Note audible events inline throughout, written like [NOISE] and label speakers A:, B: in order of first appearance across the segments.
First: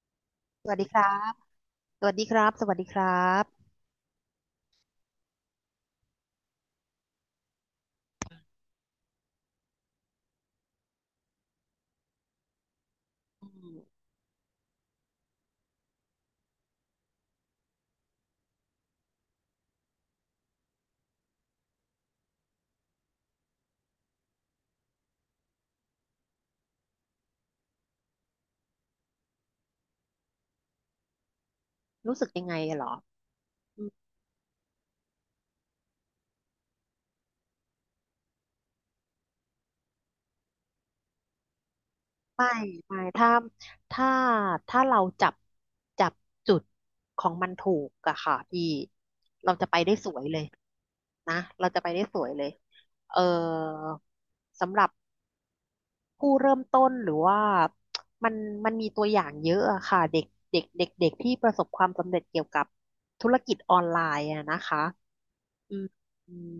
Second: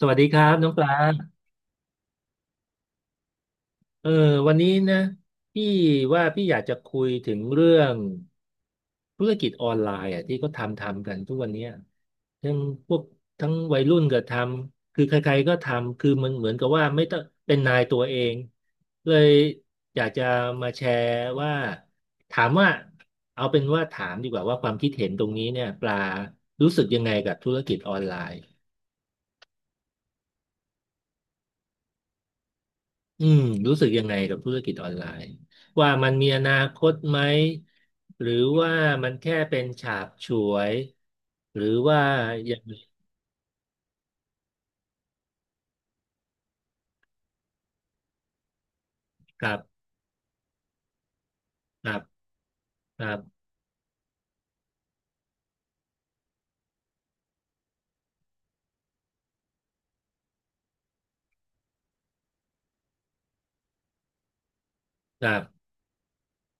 A: สวัสดีครับ
B: ส
A: น้อง
B: วัส
A: ป
B: ดี
A: ลา
B: ครับสวัสดีครับ สวัสดีครับ
A: เออวันนี้นะพี่ว่าพี่อยากจะคุยถึงเรื่องธุรกิจออนไลน์อ่ะที่ก็ทำกันทุกวันเนี้ยทั้งพวกทั้งวัยรุ่นก็ทำคือใครๆก็ทำคือมันเหมือนกับว่าไม่ต้องเป็นนายตัวเองเลยอยากจะมาแชร์ว่าถามว่าเอาเป็นว่าถามดีกว่าว่าความคิดเห็นตรงนี้เนี่ยปลารู้สึกยังไงกับธุรกิจออนไลน์
B: รู้สึกยังไงเหรอ
A: อืมรู้
B: อื
A: สึ
B: ม
A: กยังไงกับธุรกิจออนไลน์ว่ามันมีอนาคตไหมหรือว่ามันแค่เป็นฉาบฉวยหรือว่า
B: ไม่
A: อย่าง
B: ไม่ ถ้าถ้าถ้าเราจับจุดของมันถูกอะค่ะพี่
A: กั
B: เรา
A: บ
B: จะไปได้สวยเลยนะเราจะไป
A: กับ
B: ได้สวยเลย
A: กั
B: เออ
A: บ
B: สำหรับผู้เริ่มต้นหรือว่า มันมันมีตัวอย่างเยอะอะค่ะเด็กเด็กที่ประสบความสำเร็จเกี่ยวกับธุรกิจออนไลน์อะนะคะ
A: กับ
B: อืมอืม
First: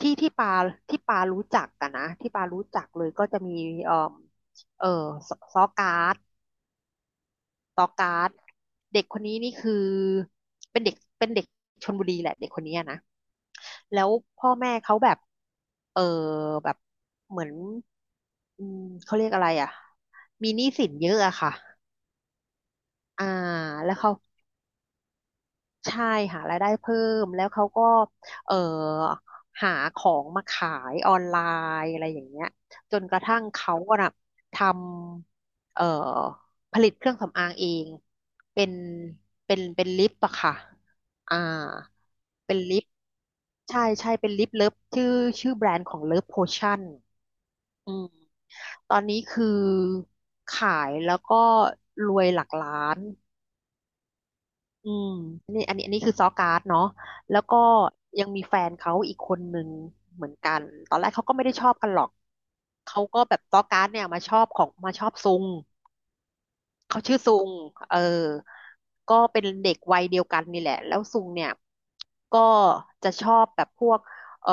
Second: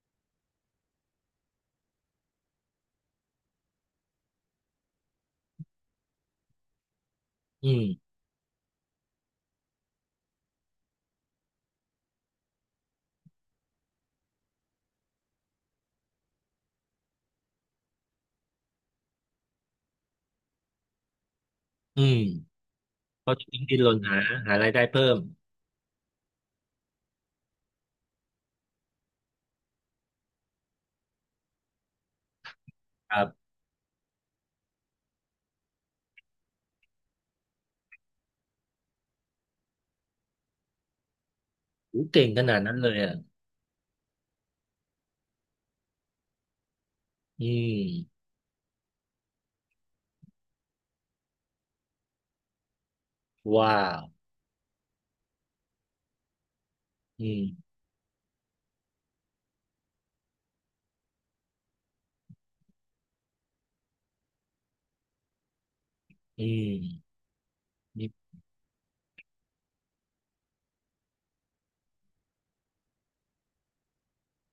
B: ที่ที่ปารู้จักกันนะที่ปารู้จักเลยก็จะมีเอ่อเออซซอการ์ด
A: อื
B: ต
A: ม
B: อการ์ดเด็กคนนี้นี่คือเป็นเด็กชลบุรีแหละเด็กคนนี้อะนะแล้วพ่อแม่เขาแบบเออแบบเหมือนอืมเขาเรียกอะไรอ่ะมีหนี้สินเยอะอะค่ะ
A: อืม
B: อ่า
A: เขาะดิ้นร
B: แล้ว
A: น
B: เขา
A: หาหารายได้เพิ่ม
B: ใช่หารายได้เพิ่มแล้วเขาก็เอ่อหาของมาขายออนไลน์อะไรอย่างเงี้ยจน
A: ค
B: กระ
A: รั
B: ทั่ง
A: บ
B: เขาอะน่ะทำผลิตเครื่องสำอางเองเป็นเป็นลิปอะค่ะอ่า
A: โหเก่งข
B: เป็
A: นา
B: น
A: ดนั้น
B: ลิป
A: เลยอ่ะ
B: ใช่ใช่เป็นลิปเลิฟชื่อแบรนด์ของเลิฟโพชั่น
A: อื
B: อืม
A: ม
B: ตอนนี้คือขายแล้วก็รวยหลักล้าน
A: ว้าว
B: อืมนี่อันนี้คือซอการ์ดเนาะ
A: อื
B: แล้วก็
A: ม
B: ยังมีแฟนเขาอีกคนหนึ่งเหมือนกันตอนแรกเขาก็ไม่ได้ชอบกันหรอกเขาก็แบบซอการ์ดเนี่ยมาชอบซุง
A: อื
B: เขา
A: ม
B: ชื่อซุงเอ
A: นี่
B: อก็เป็นเด็กวัยเดียวกันนี่แหละแล้วซุงเนี่ยก็จะชอบแบบพวกเอ่อ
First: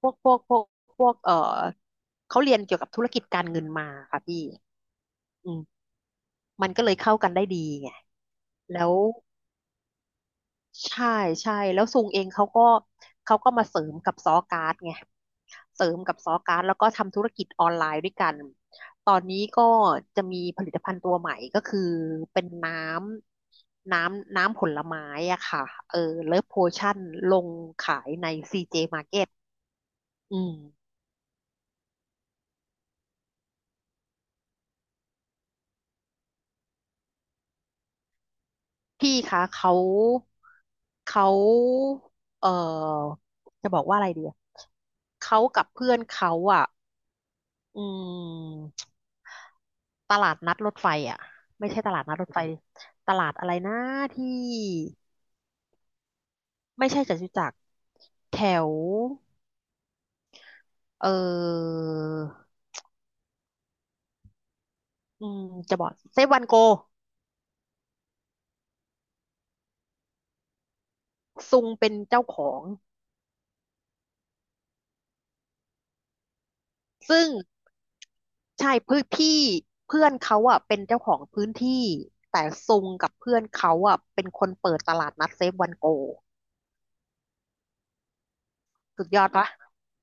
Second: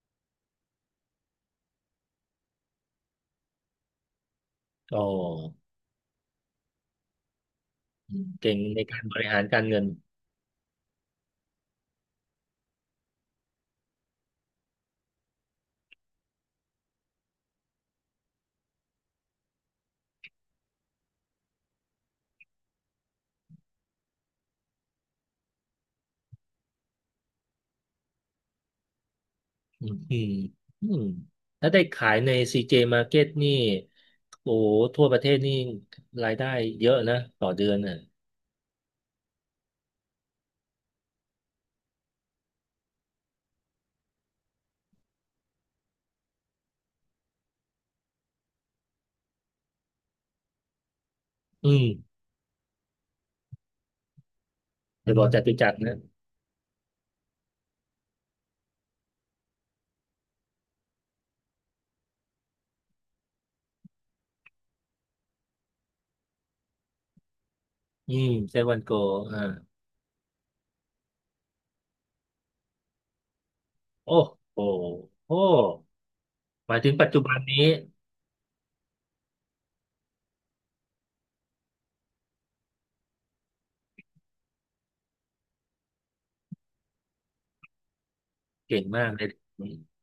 B: พวกพวกเขาเรียนเกี่ยวกับธุรกิจการเงินมาค่ะพี่
A: โอ
B: อื
A: ้
B: มมันก็เลยเข้ากันได้ดีไง
A: เก่งใน
B: แล้ว
A: การบริหารการเงิน
B: ใช่ใช่แล้วซุงเองเขาก็เขาก็มาเสริมกับซอการ์ดไงเสริมกับซอการ์ดแล้วก็ทำธุรกิจออนไลน์ด้วยกันตอนนี้ก็จะมีผลิตภัณฑ์ตัวใหม่ก็คือเป็นน้ำผลไม้อะค่ะเออเลิฟโพชั่นลงขายใน CJ Market
A: อืมอืม
B: อืม
A: อืมถ้าได้ขายใน CJ Market นี่โอ้โหทั่วประเทศนี่รายได้เยอะนะต่อเดือนน่ะ
B: พี่คะเขาเออจะบอกว่าอะไรดีอะเขากับเพื่อนเขาอ่ะอืม ตลาดนัดรถไฟอ่ะไม่
A: อื
B: ใช่
A: ม
B: ตลาดนัดรถไฟตลาดอะไรนะที่
A: อจะบอกัจตุจักรนะ
B: ไม่ใช่จตุจักรแถวเอออืมจะบอกเซฟวันโก
A: อืมเซเว่นโกอ่า
B: ซุงเป็นเจ้าของ
A: โอ้โหโอ้หมายถึงปัจจุ
B: ซึ่ง
A: บันนี้
B: ใช่เพื่อนพี่เพื่อนเขาอ่ะเป็นเจ้าของพื้นที่แต่ซุงกับเพื่อนเขาอ่ะเป็นคนเปิดตลาดนัดเซฟวันโก
A: เก่ง
B: สุ
A: มา
B: ด
A: ก
B: ย
A: เล
B: อด
A: ย
B: ปะ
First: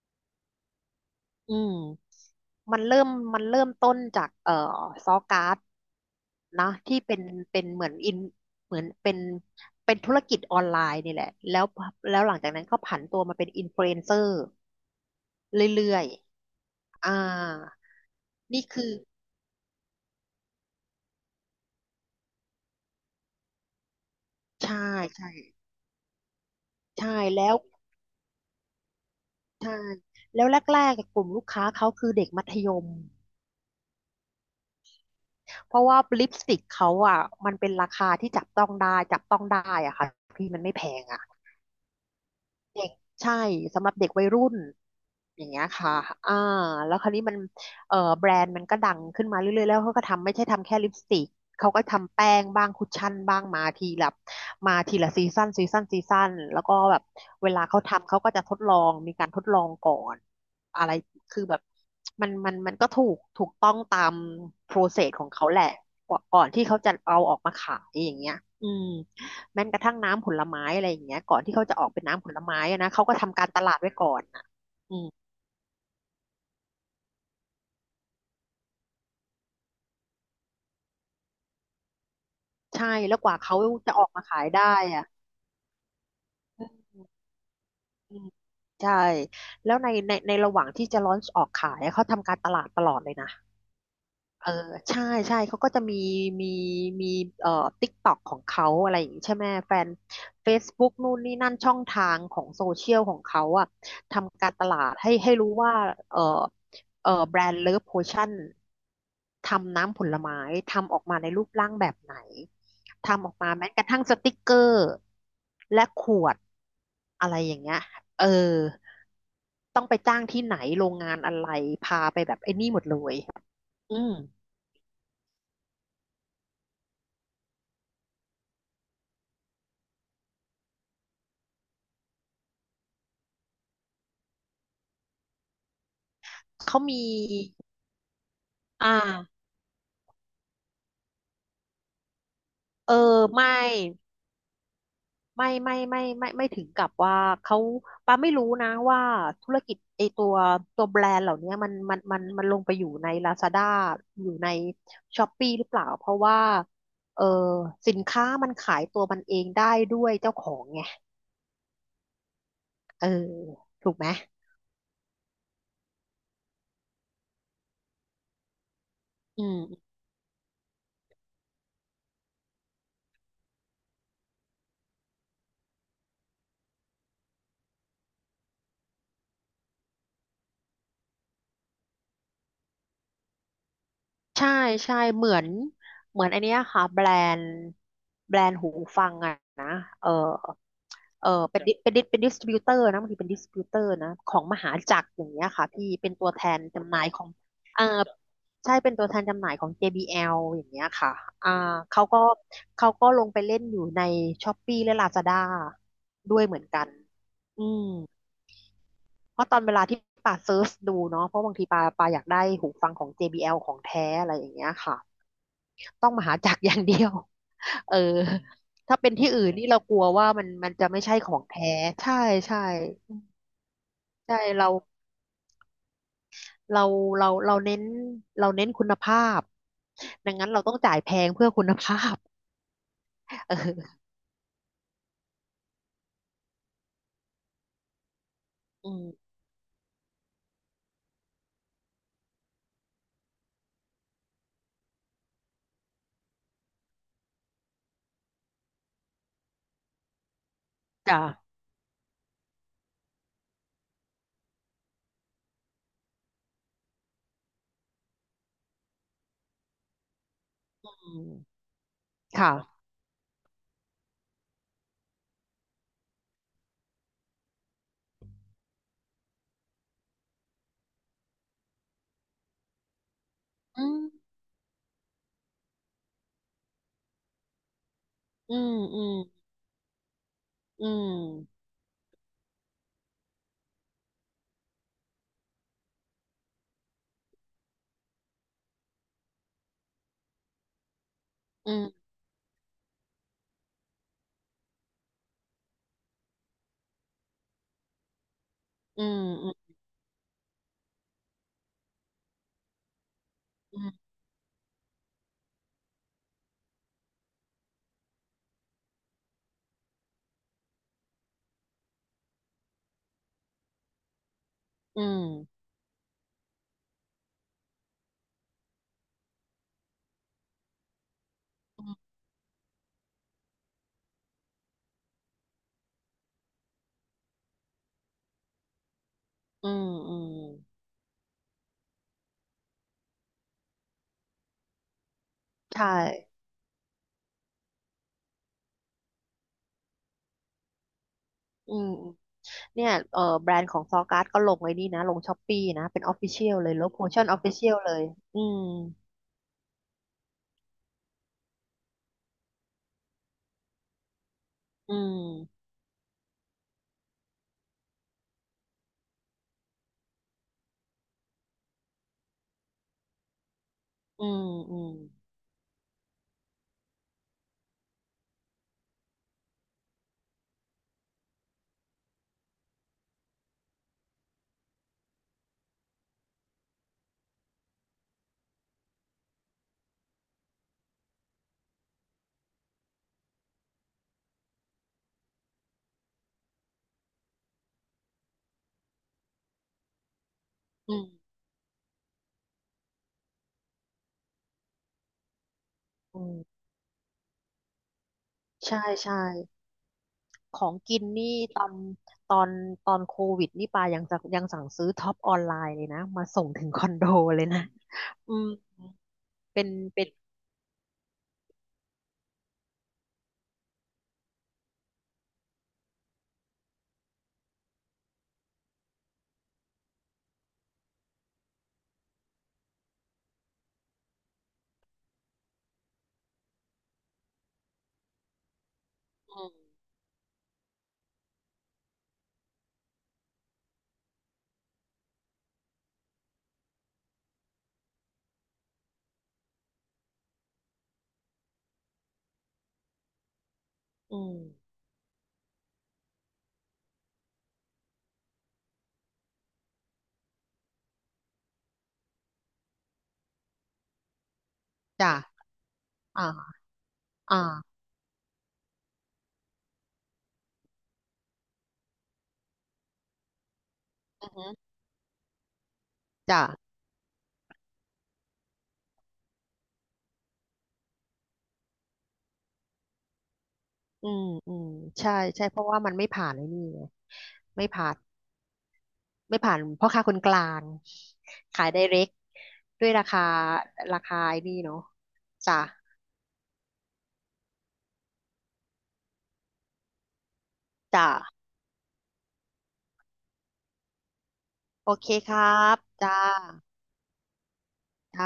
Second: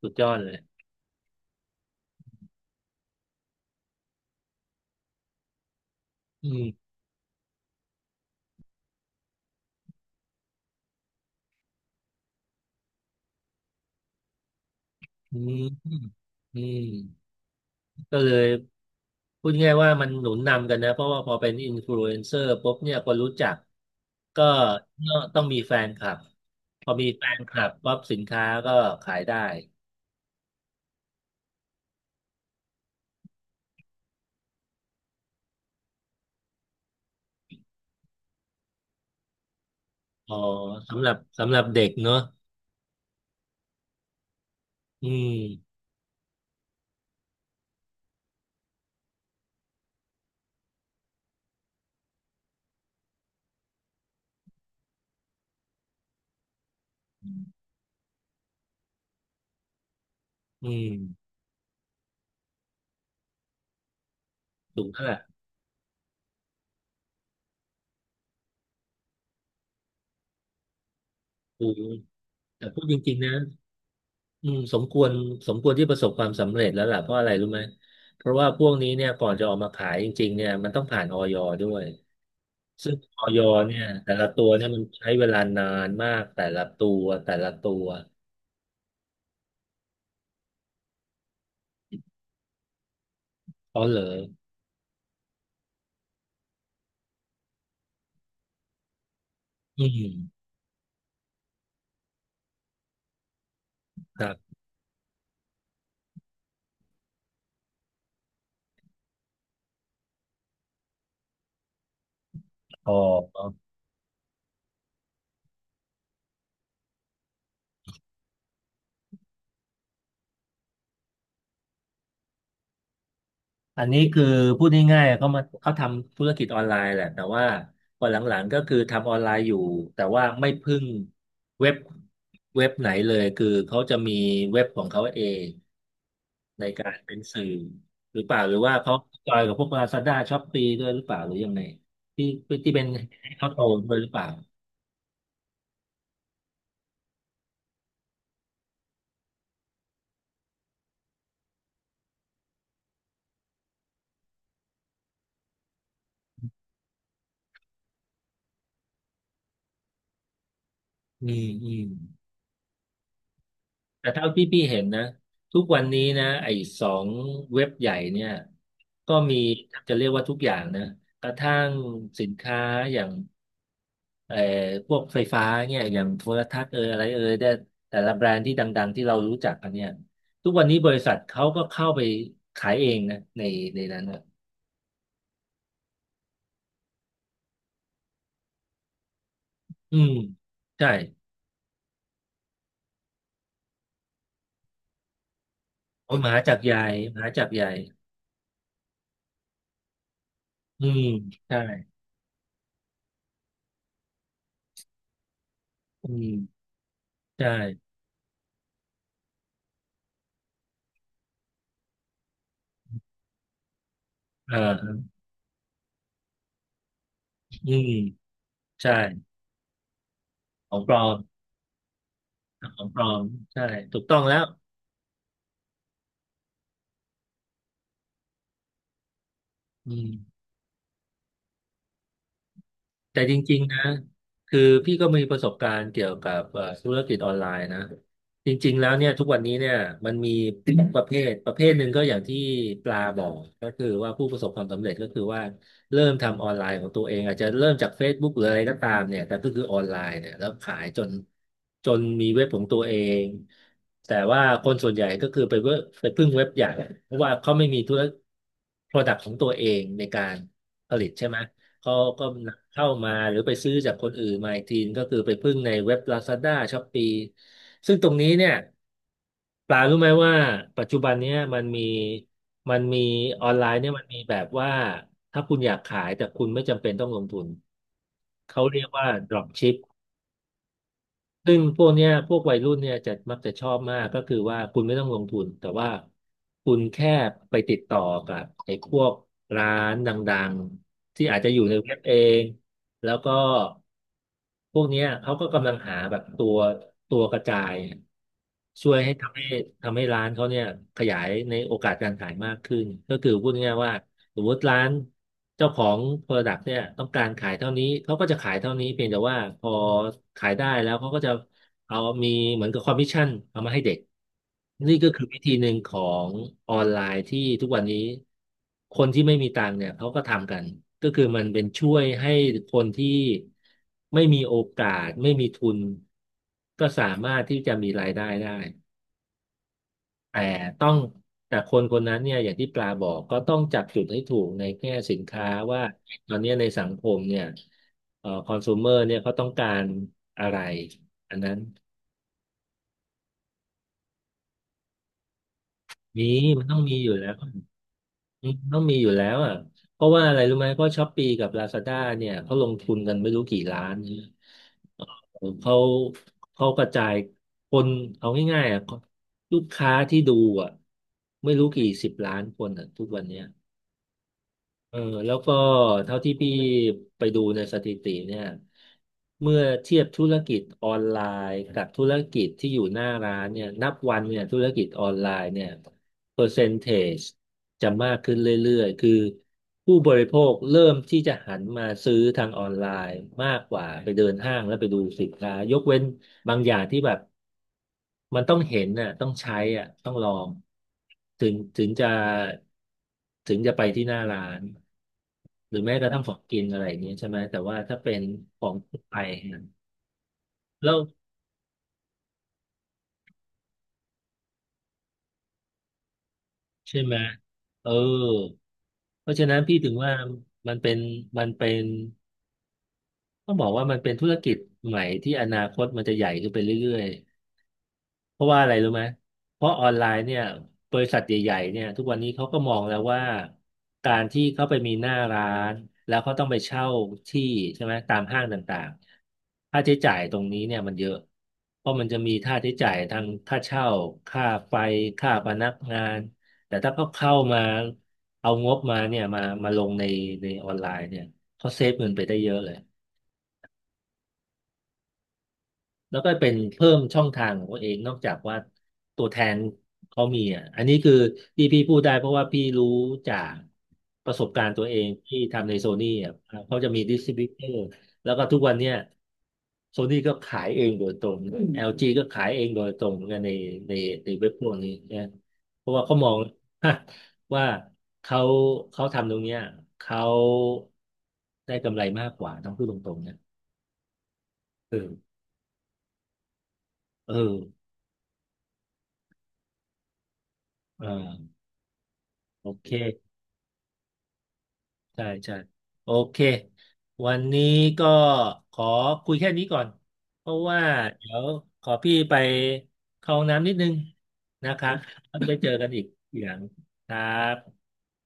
A: สุดยอดเลย
B: อืม มันเริ่มมันเริ่มต้นจากซอการ์ด
A: อื
B: นะ
A: ม
B: ที่เป็นเหมือนอินเหมือนเป็นธุรกิจออนไลน์นี่แหละแล้วหลังจากนั้นก็ผันตัวมาเป็นอินฟลูเอนเซอร์
A: อืม
B: เรื่อย
A: อืม
B: ๆอ่า
A: ก็เลย
B: นี่คือ
A: พูดง่ายๆว่ามันหนุนนำกันนะเพราะว่าพอเป็นอินฟลูเอนเซอร์ปุ๊บเนี่ยคนรู้จักก็
B: ใช่ใช่
A: ต้องมีแฟนคลับพอมี
B: ใช่
A: แฟน
B: แล้
A: ค
B: ว
A: ลับปั๊บสินค้าก็ขายได้
B: ใช่แล้วแรกๆกบกลุ่มลูกค้าเขาคือเด็กมัธยมเพราะว่าลิปสติกเขาอ่ะมันเป็นราคาที่จับต้องได้จับต้องได้อ่ะค่ะ
A: อ๋อ
B: พี่มันไม่แพ
A: สำ
B: ง
A: หรับ
B: อ่ะ
A: สำหรับเด็กเนอะ
B: ใช่สำหรับเด็กวัยรุ่น
A: อื
B: อย่างเงี้ย
A: ม
B: ค่ะอ่าแล้วคราวนี้มันแบรนด์มันก็ดังขึ้นมาเรื่อยๆแล้วเขาก็ทำไม่ใช่ทำแค่ลิปสติกเขาก็ทำแป้งบ้างคุชชั่นบ้างมาทีละซีซันซีซันซีซันแล้วก็แบบเวลาเขาทำเขาก็จะทดลองมีการทดลองก่อน
A: อื
B: อะไร
A: ม
B: คือแบบมันก็ถูกต้องตามโปร
A: สูง
B: เซ
A: เท่า
B: ส
A: ไหร่
B: ของเขาแหละก่อนที่เขาจะเอาออกมาขายอย่างเงี้ยอืม แม้กระทั่งน้ำผลไม้อะไรอย่างเงี้ยก่อนที่เขา
A: สู
B: จะออ
A: ง
B: กเป็นน้ำผลไม้
A: แต่พู
B: อะ
A: ด
B: นะ
A: จ
B: เขา
A: ริ
B: ก็
A: งๆนะ
B: ทำการตลาดไว้ก่อนอ่ะ
A: อืมสม
B: อื
A: คว
B: ม
A: รสมควรที่ประสบความสำเร็จแล้วล่ะเพราะอะไรรู้ไหมเพราะว่าพวกนี้เนี่ยก่อนจะออกมาขายจริงๆเนี่ยมันต้องผ่านออยด้วย
B: ใช่
A: ซึ่ง
B: แล้ว
A: ออ
B: กว่า
A: ย
B: เขา
A: เนี่ย
B: จะออก
A: แต่
B: มา
A: ละ
B: ขา
A: ตั
B: ย
A: ว
B: ได้
A: เนี่ยมัน
B: อ่ะ
A: ใช้เวลานานมากแต่
B: อ
A: ละตั
B: ืม
A: วแต่ละตัว
B: อืมใช่แล้วในระหว่างที่จะลอนช์ออกขายอะเขาทำการตลาดตลอดเลยนะ
A: เขาเลย
B: เออใช่ใช่เขาก็จะมีมีเอ่อติ๊กต็อกของเขาอะไรอย่างนี้ใช่ไหมแฟ
A: อ
B: น
A: อืม
B: Facebook นู่นนี่นั่นช่องทางของโซเชียลของเขาอะ
A: ครั
B: ทำการ
A: บ
B: ตลาดให้รู้ว่าเออเออแบรนด์เลิฟโพชั่นทำน้ำผลไม้ทำออกมาในรูปร่างแบบไหน
A: อ๋
B: ทำออกมา
A: อ
B: แม้กระทั่งสติกเกอร์และขวดอะไรอย่างเงี้ยเออต้องไปจ้างที่ไหนโรงงานอะไรพาไปแบบไอ้นี่หมดเลย
A: อัน
B: อื
A: นี้
B: ม
A: คือพูดง่ายๆเขามาเขาทำธุรกิจออนไลน์แหละแต่ว่าพอหลังๆก็คือทำออนไลน์อยู่แต่ว่าไม่พึ่งเว็บเว็บไหนเลยคือเขาจะมีเว็บของเขาเองใน
B: เขา
A: กา
B: มี
A: รเป็นสื่อหรือเปล่าหรือว่า
B: อ
A: เขาจอ
B: ่า
A: ยกับพวก Lazada Shopee ด้วยหรือเปล่าหรือยังไงที่ที่เป็น
B: เออ
A: ให้
B: ไม่
A: เขาโตด้วยหรือเปล่า
B: ไม่ไม่ถึงกับว่าเขาปาไม่รู้นะว่าธุรกิจไอตัวตัวแบรนด์เหล่านี้มันลงไปอยู่ใน Lazada อยู่ใน Shopee หรือเปล่า เพราะว่าเออสินค้ามันขายตัวมันเองได้ด้วยเจ้าของไง
A: อืมอืม
B: เออถูกไหม
A: แต่เท่าที่พี่เห็นนะทุกวันนี้นะไอ้สองเว็บใหญ่เนี่ยก็มี
B: อืม
A: จะเรียกว่าทุกอย่างนะกระทั่งสินค้าอย่างเอ่อพวกไฟฟ้าเนี่ยอย่างโทรทัศน์เอออะไรเออได้แต่ละแบรนด์ที่ดังๆที่เรารู้จักกันเนี่ยทุกวันนี้บริษัทเขาก็เข้าไปขายเองนะในนั้นนะ
B: ใช่ใช่เหมือนอันเนี้ยค่ะนด์แบรนด์หูฟังอะนะ
A: อื
B: เออ
A: มใช่
B: เป็นดิสติบิวเตอร์นะบางทีเป็นดิสติบิวเตอร์นะของมหาจักรอย่างเงี้ยค่ะพี่เป็น
A: โอ้ย
B: ตั
A: ม
B: ว
A: หา
B: แท
A: จัก
B: น
A: รใหญ่
B: จำหน่าย
A: ม
B: ของ
A: หาจักรใหญ่
B: เออใช่เป็นตัวแทนจำหน่ายของ JBL อลอย่างเงี้
A: อื
B: ย
A: ม
B: ค่ะอ่า
A: ใช่
B: เขาก็เขาก็ลงไปเล่นอยู่ใน Shopee และ Lazada
A: อื
B: ด้วยเหมือ
A: ม
B: นกัน
A: ใช่
B: อืมเพราะตอนเวลาที่ป่าเซิร์ชดูเนาะเพราะบางทีปาอยากได้หูฟังของ JBL ของแท้อะไรอ
A: เ
B: ย่างเงี้ยค่ะ
A: ออ
B: ต้องมหาจักรอย่างเดียว
A: อื
B: [LAUGHS]
A: ม
B: เออ
A: ใช่
B: ถ้าเป็นที่อื่นนี่เรากลัวว่ามั
A: ข
B: น
A: อง
B: จะ
A: ปล
B: ไม่
A: อ
B: ใช่
A: ม
B: ของแท้ใช่ใช่
A: ของปลอมใช่ถูกต้องแล้
B: ใช่
A: ว
B: เราเราเราเน้นเราเน้นคุณภาพ
A: อื
B: ดัง
A: ม
B: นั้นเราต้องจ่ายแพงเพื่อคุณภาพ
A: แต่
B: [LAUGHS]
A: จริงๆนะ
B: เออ
A: คือพี่ก็มีประสบการณ์เกี่ยวกับธุรกิจออนไลน์นะจริงๆแล้
B: อื
A: วเนี่ยทุ
B: ม
A: กวันนี้เนี่ยมันมี [COUGHS] ประเภทหนึ่งก็อย่างที่ปลาบอกก็คือว่าผู้ประสบความสำเร็จก็คือว่าเริ่มทำออนไลน์ของตัวเองอาจจะเริ่มจาก Facebook หรืออะไรก็ตามเนี่ยแต่ก็คือออนไลน์เนี่ยแล้วขายจน
B: จ้ะ
A: จนมีเว็บของตัวเองแต่ว่าคนส่วนใหญ่ก็คือไปเว็บไปพึ่งเว็บใหญ่เพราะว่าเขาไม่มีธุร product ของตัวเองในการผลิต
B: อื
A: ใช่ไหม
B: ม
A: เขาก็
B: ค่ะ
A: เข้ามาหรือไปซื้อจากคนอื่นมาอีกทีก็คือไปพึ่งในเว็บ Lazada Shopee ซึ่งตรงนี้เนี่ยปลารู้ไหมว่าปัจจุบันเนี้ยมันมีออนไลน์
B: อื
A: เนี่ย
B: ม
A: มันมีแบบว่าถ้าคุณอยากขายแต่คุณไม่จำเป็นต้องลงทุน
B: อื
A: เขา
B: ม
A: เรียก
B: อื
A: ว่า
B: ม
A: drop ship
B: อื
A: ซึ่ง
B: ม
A: พวกเนี้ยพวกวัยรุ่นเนี่ยจะมักจะชอบมากก็คือว่าคุณไม่ต้องลงทุนแต่ว่าคุณแค่ไปติดต่อกับไอ้พวกร้านดังๆที่อาจจะอยู่
B: อื
A: ในเว็บ
B: ม
A: เองแล้วก็พวกเนี้ยเขาก็กำลังหาแบบตัวตัวกระจายช่วย
B: อื
A: ให้ทำให้
B: ม
A: ทำให้ร้านเขาเนี่ยขยายในโอกาสการขายมากขึ้นก็คือพูดง่า
B: อื
A: ยๆ
B: ม
A: ว่า สมมติร้านเจ้าของ Product เนี่ยต้องการขายเท่านี้เขาก็จะขายเท่านี้เพียงแต่ว่าพอขายได้แล้วเขาก็จะเอามีเหมือนกับคอมมิชชั่นเอามาให้เด็กนี่
B: อื
A: ก็
B: ม
A: คือวิธีหนึ่งของออนไลน์ที่ทุกวันนี้คนที่ไม่มีตังค์เนี่ยเขาก็ทำกันก็คือมันเป็น
B: อื
A: ช่วย
B: ม
A: ให้คนที่ไม่มีโอกาสไม่มีทุนก็สามารถที่จะมีรายได้ได้
B: อืมอืม
A: แต่
B: อืม
A: ต้องแต่คนคนนั้นเนี่ยอย่างที่ปลาบอกก็ต้องจับจุดให้ถูกในแง่สินค้าว่า
B: ใช่
A: ตอนเนี้ยในสังคมเนี่ยคอน sumer เนี่ยเขาต้องการอะไรอันนั้น
B: อืม เนี่ยเออแบรนด์ของซอการ์ดก็ลงไว้นี่นะ ลงช้อปปี้นะ เป็นออฟฟิ
A: มี
B: เชียล
A: มัน
B: เลย
A: ต้อง
B: ลบ
A: มี
B: โพ
A: อยู่
B: ชั่น
A: แล้
B: อ
A: ว
B: อฟฟิเชียลเลยอืม
A: ต้องมีอยู่แล้วอ่ะเพราะว่าอะไรรู้ไหมเพราะช้อปปี้กับ Lazada เนี่ยเขาลงทุนกันไม่รู้กี่ล้านเนี่ย
B: อืม
A: เขากระจายคนเอาง่ายๆอ่ะลูกค้าที่ดูอ่ะไม่รู้กี่สิบล้านคนอ่ะทุกวันเนี้ย
B: อืมอืม
A: เออแล้วก็เท่าที่พี่ไปดูในสถิติเนี่ยเมื่อเทียบธุรกิจออนไลน์กับธุรกิจที่อยู่หน้าร้านเนี่ยนับวันเนี่ยธุรกิจออนไลน์เนี่ย เปอร์เซนเทจจะมากขึ้นเรื่อยๆ คือผู้บริโภคเริ่มที่จะหันมาซื้อทางออนไลน์มากกว่าไปเดินห้างแล้วไปดูสินค้ายกเว้นบางอย่างที่แบบมันต้องเห็นน่ะต้องใช้อ่ะต้องลอง
B: อืม
A: ถึงจะถึงจะไปที่หน้าร้านหรือแม้กระ
B: อื
A: ทั่งของ
B: ม
A: กินอะไรอย่างเงี้ยใช่ไหมแต่ว่าถ้าเป็นของ
B: ใช่
A: ทั่ว
B: ใช่
A: ไปเนี่ย
B: ของ
A: แล้
B: กิ
A: ว
B: นนี่ตอนตอนตอนโควิดนี่ปายังจะยังสั่งซื้อท็อปออนไลน์เลยนะ มาส่งถึงคอน
A: ใช่
B: โด
A: ไหม
B: เลยนะ
A: เออ
B: อืม
A: เพราะฉะนั้
B: เป็
A: น
B: น
A: พี่ถึง
B: เป็น
A: ว่ามันเป็นมันเป็น ต้องบอกว่ามันเป็นธุรกิจใหม่ที่อนาคตมันจะใหญ่ขึ้นไปเรื่อยๆเพราะว่าอะไรรู้ไหมเพราะออนไลน์เนี่ยบริษัทใหญ่ๆเนี่ยทุกวันนี้เขาก็มองแล้วว่าการที่เขาไปมีหน้าร้านแล้วเขาต้องไปเช่าที่ใช่ไหมตามห้างต่าง
B: อื
A: ๆค่า
B: ม
A: ใช้จ่ายตรงนี้เนี่ยมันเยอะเพราะมันจะมีค่าใช้จ่ายทางค่าเช่าค่าไฟค่าพนักงานแต่ถ้าเขาเข้ามาเอางบมาเนี่ยมาลงในออนไลน์เนี่ยเขาเซฟเงินไปได้เยอะเลย
B: อืม
A: แล้วก็เป็นเพิ่มช่องทางของตัวเองนอกจากว่าตัวแทนเขามีอ่ะอันนี้คือที่พี่พูดได้เพราะว่าพี่รู้จากประสบการณ์ตัวเอง
B: จ้ะ
A: ที่ทำในโซนี่อ่ะ
B: อ่า
A: เขาจะมีดิสทริ
B: อ่า
A: บิวเตอร์แล้วก็ทุกวันเนี้ยโซนี่ก็ขายเองโดยตรง LG ก็ขายเองโดยตรงเหมือนกันใน
B: อื
A: ใน
B: อฮึ
A: เว็บพวกนี้นะเพราะว่าเขามอง
B: จ้ะ
A: [LAUGHS] ว่าเขาทำตรงเนี้ยเขาได้กำไรมากกว่าต้องพูดตรงๆนะ
B: อืมอืม
A: เออ
B: ใช่ใช่เพราะว่ามันไม่ผ่านไอ้นี่ไง
A: เอ
B: ไม่
A: อ
B: ผ่าน ไม่ผ่านพ่อค้าคนกลาง
A: อ่า
B: ขายไดเรก
A: โอ
B: ด้ว
A: เค
B: ยราคาไอ้นี่เนาะ
A: ใช่ใช่
B: จ้ะ
A: โอเค วันนี้ก็ขอคุยแค่นี้ก่อน เพราะว่า
B: จ้ะ
A: เดี๋ยวขอพี่ไปเข้าห้องน้ำนิดนึงนะครั
B: โอ
A: บ
B: เคค
A: แล้ว
B: รั
A: ไปเจอ
B: บ
A: กันอีก
B: จ้า
A: อย่างครับ
B: จ้า